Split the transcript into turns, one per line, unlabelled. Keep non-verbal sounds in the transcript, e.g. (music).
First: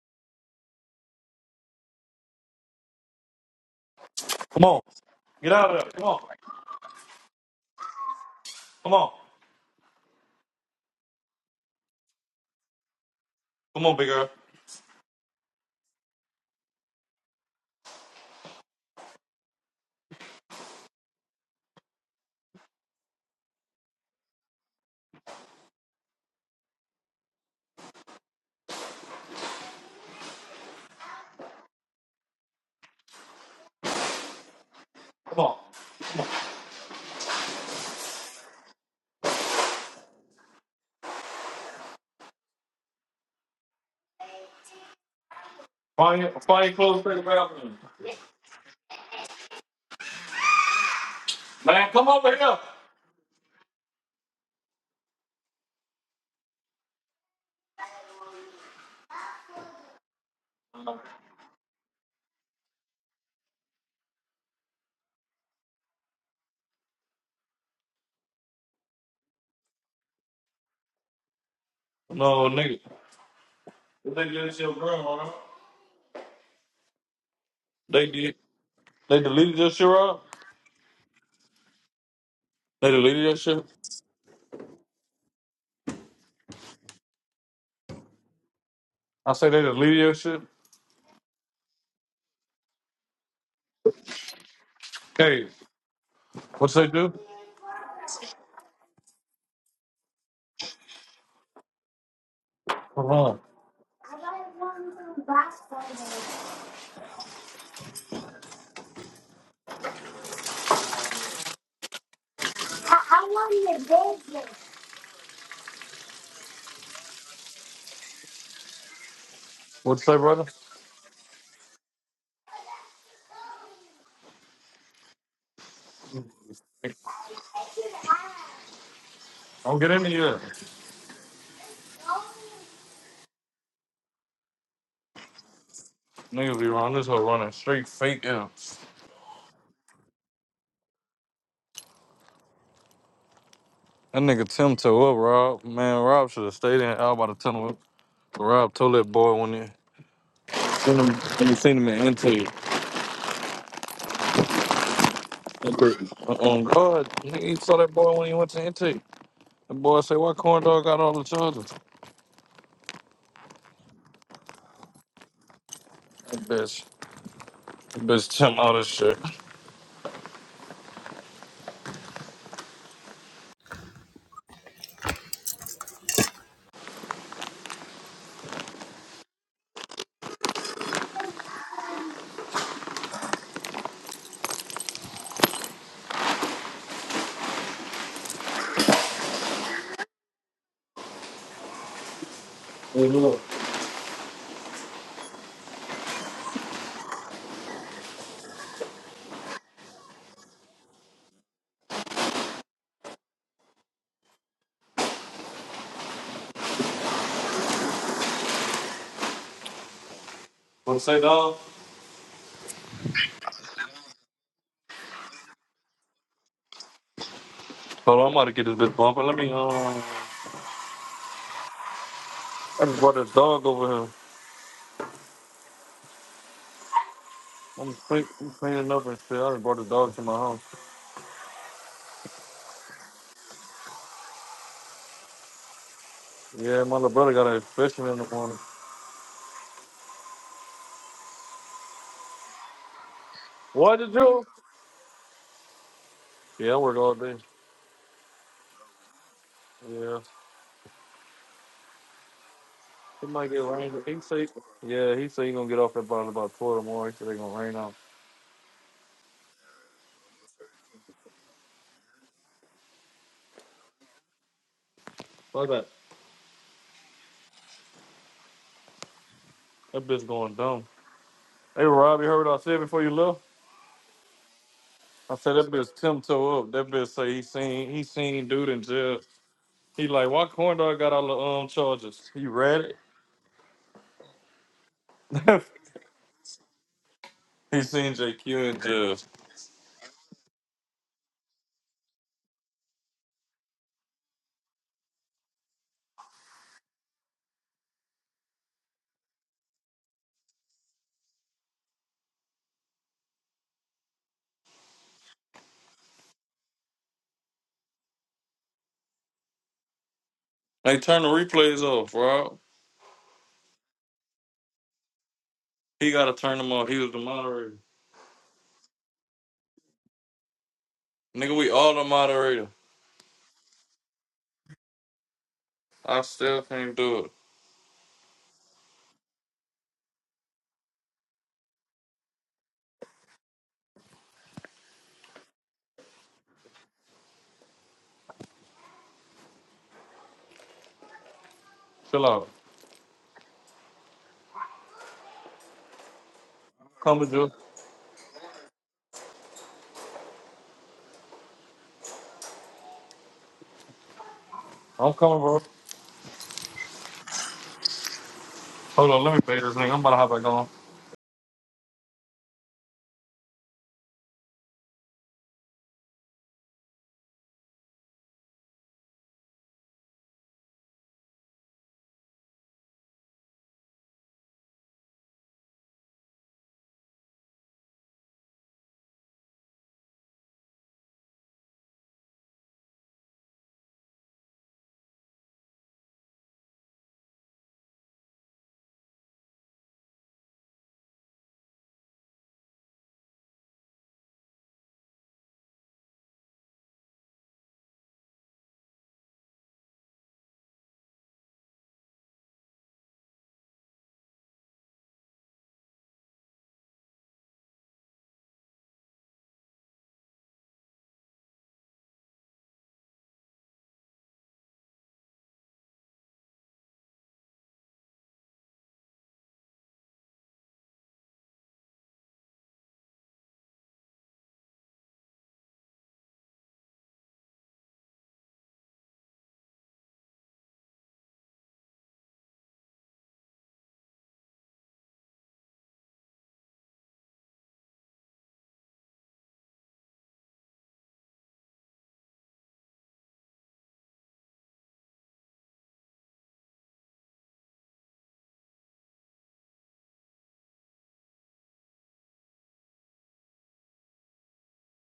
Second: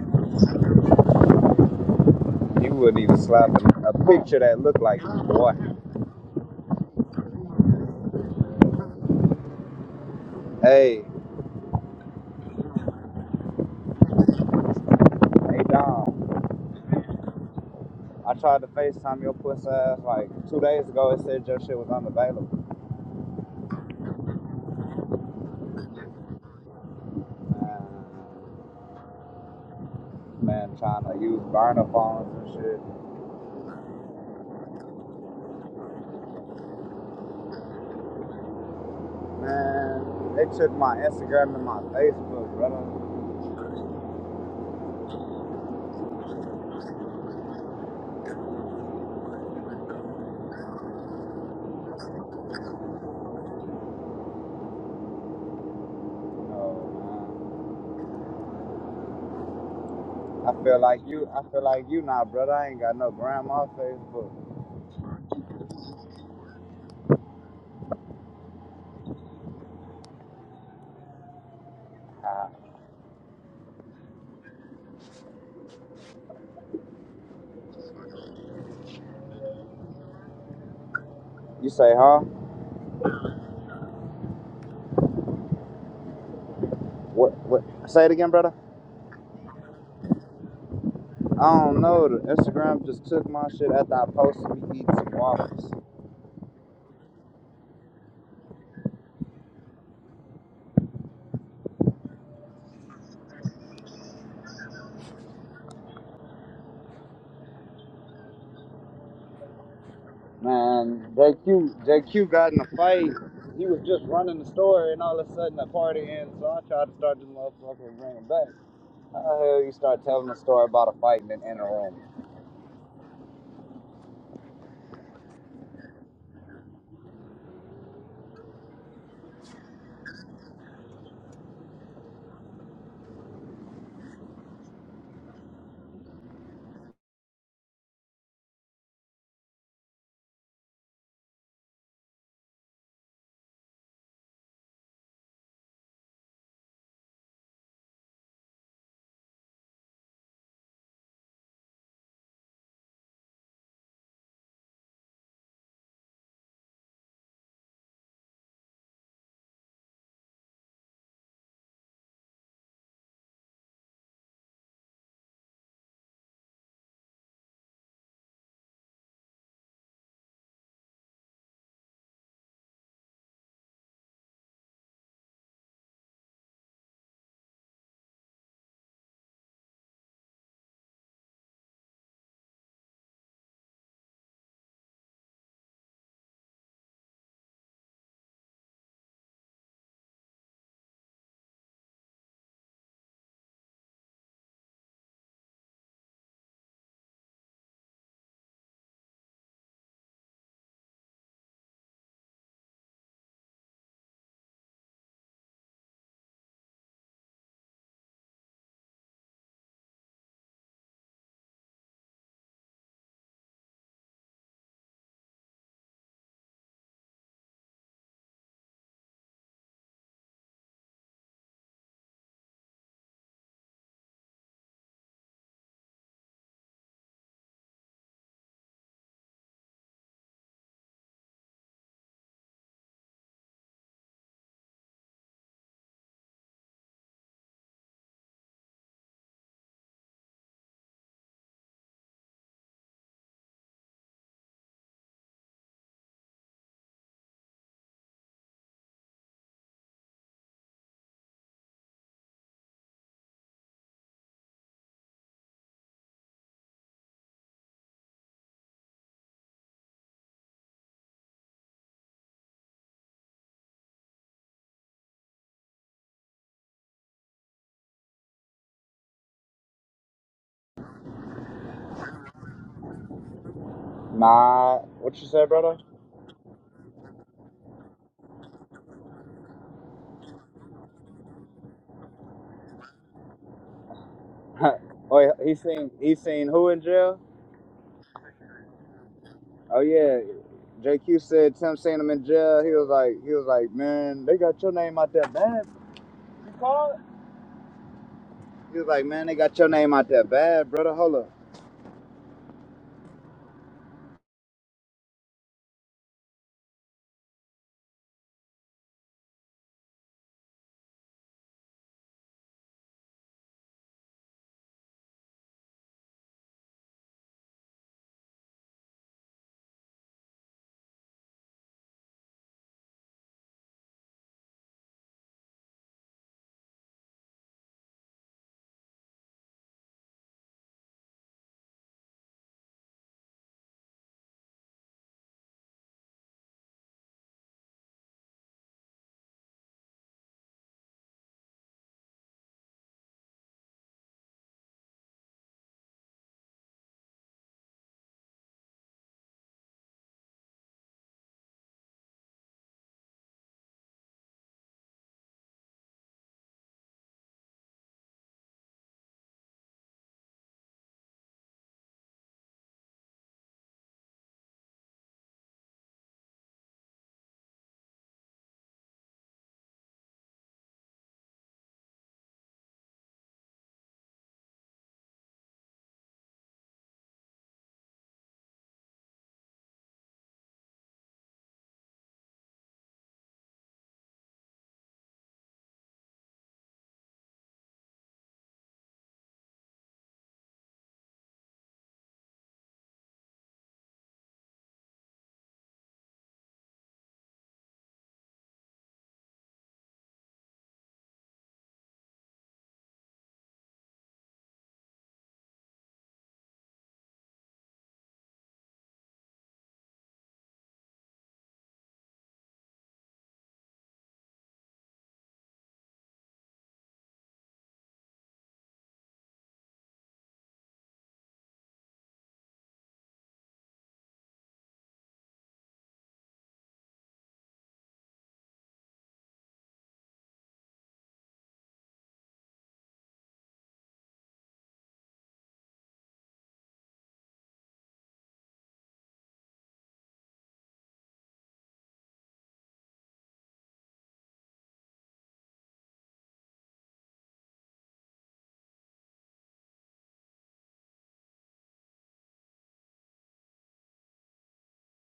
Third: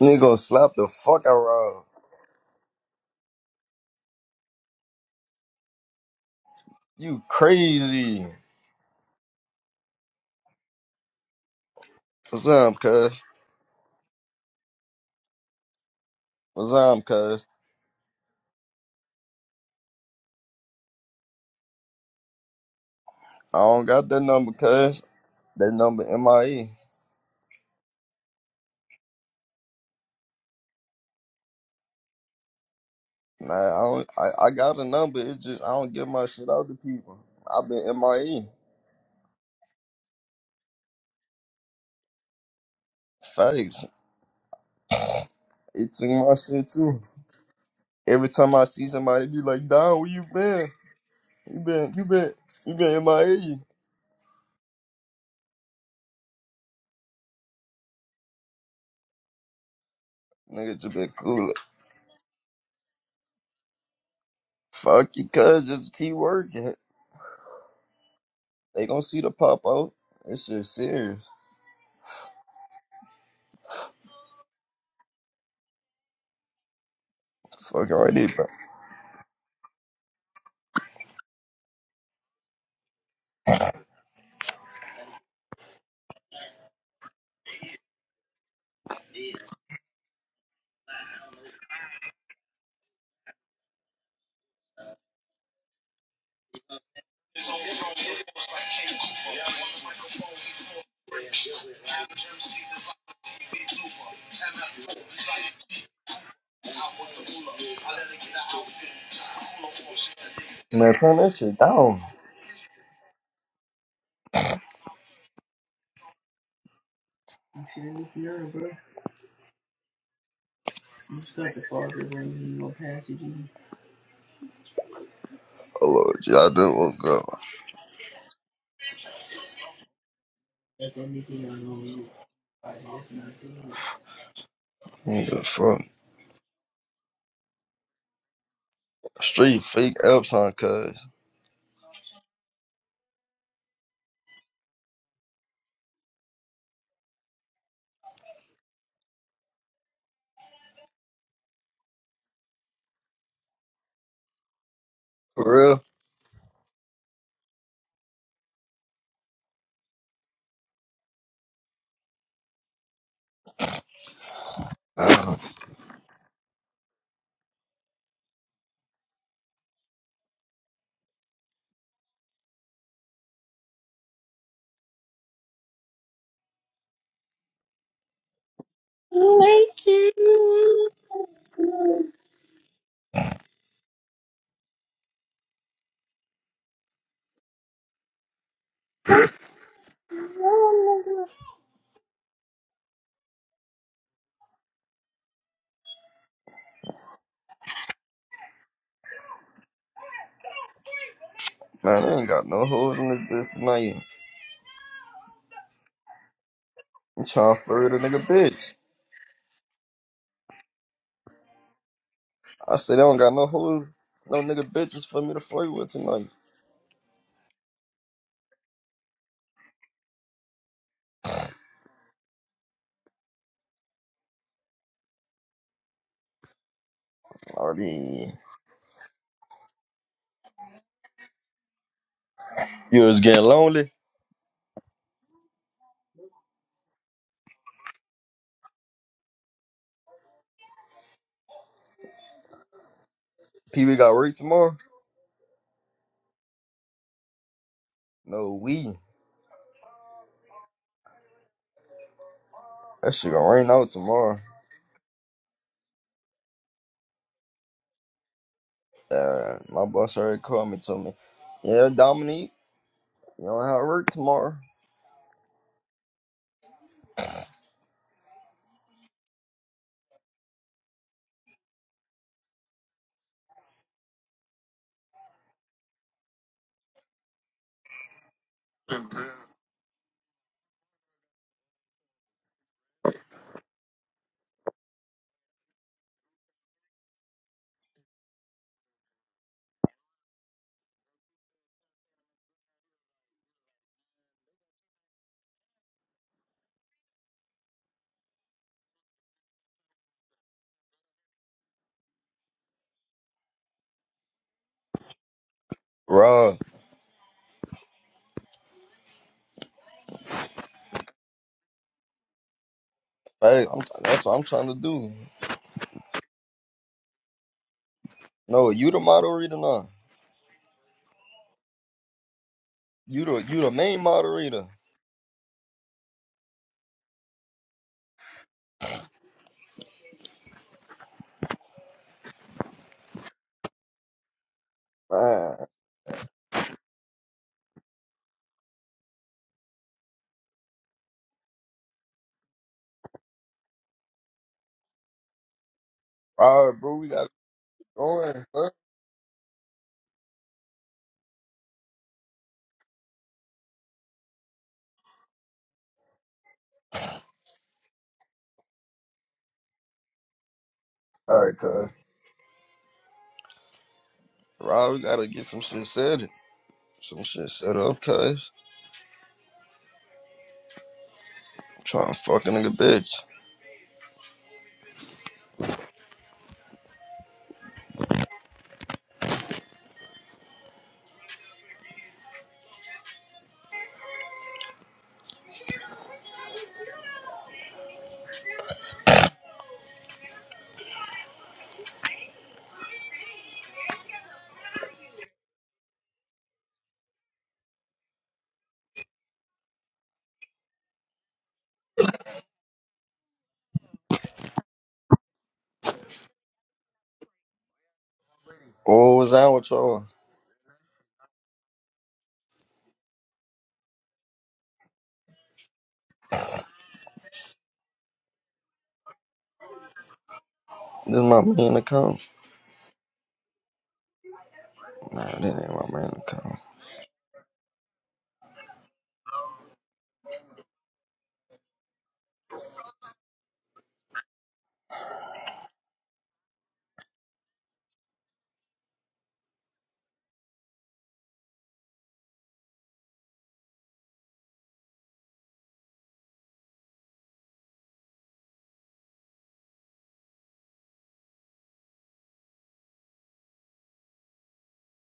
Nigga gonna slap the fuck out of her.
You wouldn't even slap a, picture that
Come on.
looked like you,
Get
boy.
out of there. Come on.
You crazy.
Come on.
Hey,
What's up, cuz?
Come on, big girl.
hey Dom.
What's up, cuz?
I tried to FaceTime your pussy ass like two days ago. It said your shit was unavailable.
I don't got that number, cuz. That number MIE.
Man, man trying to use burner phones and shit.
Nah, I don't I, I got a number, it's
Come on.
just I don't give my shit out to people. I've been MIE.
Man, they took my Instagram and my Facebook, brother.
Facts. It took
Find your,
my
find
shit
your
too.
clothes for the bathroom.
Every time I see somebody be like, Don, where you been? You
Man,
been you
come
been
over here.
you been MIE.
No, man. I feel
Nigga just
like
been
you. I
cool.
feel like you now, brother. I ain't got no grandma Facebook.
Fuck you, cuz, just keep working. They gonna see the pop out. It's shit serious.
Ah.
No, nigga. They did this shit, bro. huh?
Fuck
They
already,
did.
bro.
They deleted your shit, Rob?
You say, huh?
They deleted your shit?
What? What? Say it again, brother.
I say they deleted your shit.
I don't know. The Instagram just took my shit after I posted me eating some
Hey,
waffles.
what they do? Hold on.
Man,
Man,
turn that shit
JQ,
down.
JQ got in a fight. He was just running the store, and all of a sudden the party ends. So I tried to start this motherfucker and bring him back. How the hell you
What
start
say,
telling a
brother?
story about a fight and then enter in?
Oh Lord, G, I didn't look up.
Don't get in here.
Nigga, fuck.
Niggas be running this whole running straight fake imps.
Street fake Epson, cuz.
That nigga Tim toe up, Rob. Man, Rob should have stayed in out by the tunnel. Rob told that boy when in. Seen him, when you seen him in Intake.
For real?
On God, he he saw that boy when he went to Intake. The boy said, "Why corn dog got all the charges?" That bitch, that bitch, Tim, all this shit.
Man, they ain't got no hoes in this bitch tonight. I'm trying to flirt a nigga bitch.
What say, dog?
I said they don't got no hoes, no nigga bitches for me to flirt with tonight.
Hold on, I'm about to get this bitch bumping. Let me, um, I just brought this dog over here. I'm, cle-
Already.
I'm cleaning up and shit. I just brought this dog to my house.
You was getting lonely?
Yeah, my little brother got a fishing in the morning. What
PB got
did
work
you?
tomorrow?
Yeah, I work all day.
No, we.
Yeah.
That
It
shit gonna
might get
rain out
rain. He
tomorrow.
say, yeah, he said he gonna get off that bottle about 12 tomorrow. He said they gonna rain out.
Uh, my boss already called me, told me, yeah, Dominique, you don't have work tomorrow.
Fuck that. That bitch going dumb. Hey Rob, you heard what I said before you left?
Nah, what you
I
say,
said that
brother?
bitch Tim toe up. That bitch say he seen he seen dude in jail. He like, why corn dog got all the um charges? He read it.
(laughs) Oh, he
(laughs)
seen he seen who in jail?
he seen JQ in jail.
Oh yeah, JQ said Tim seen him in jail. He was like he was like, man, they got your name out there, man. You called? He was like, man, they got your name out there bad, brother. Hold up.
Bruh.
Hey, turn the replays off, Rob.
Hey, I'm, that's what I'm trying to do.
He gotta turn them off. He was the moderator.
No, you the moderator now.
Nigga, we all the moderator.
You the you the main moderator.
I still can't do it.
Man,
Chill out.
all right, bro, we
Coming,
gotta
dude.
get going. Huh?
I'm coming, bro. Hold on, let me pay this nigga. I'm about to hop back on.
All right, cuz. Rob, we gotta get some shit set. Some shit set up, cuz. I'm trying to fuck a nigga bitch. Oh, what's that with y'all? This is my main account. Nah, that ain't my main account.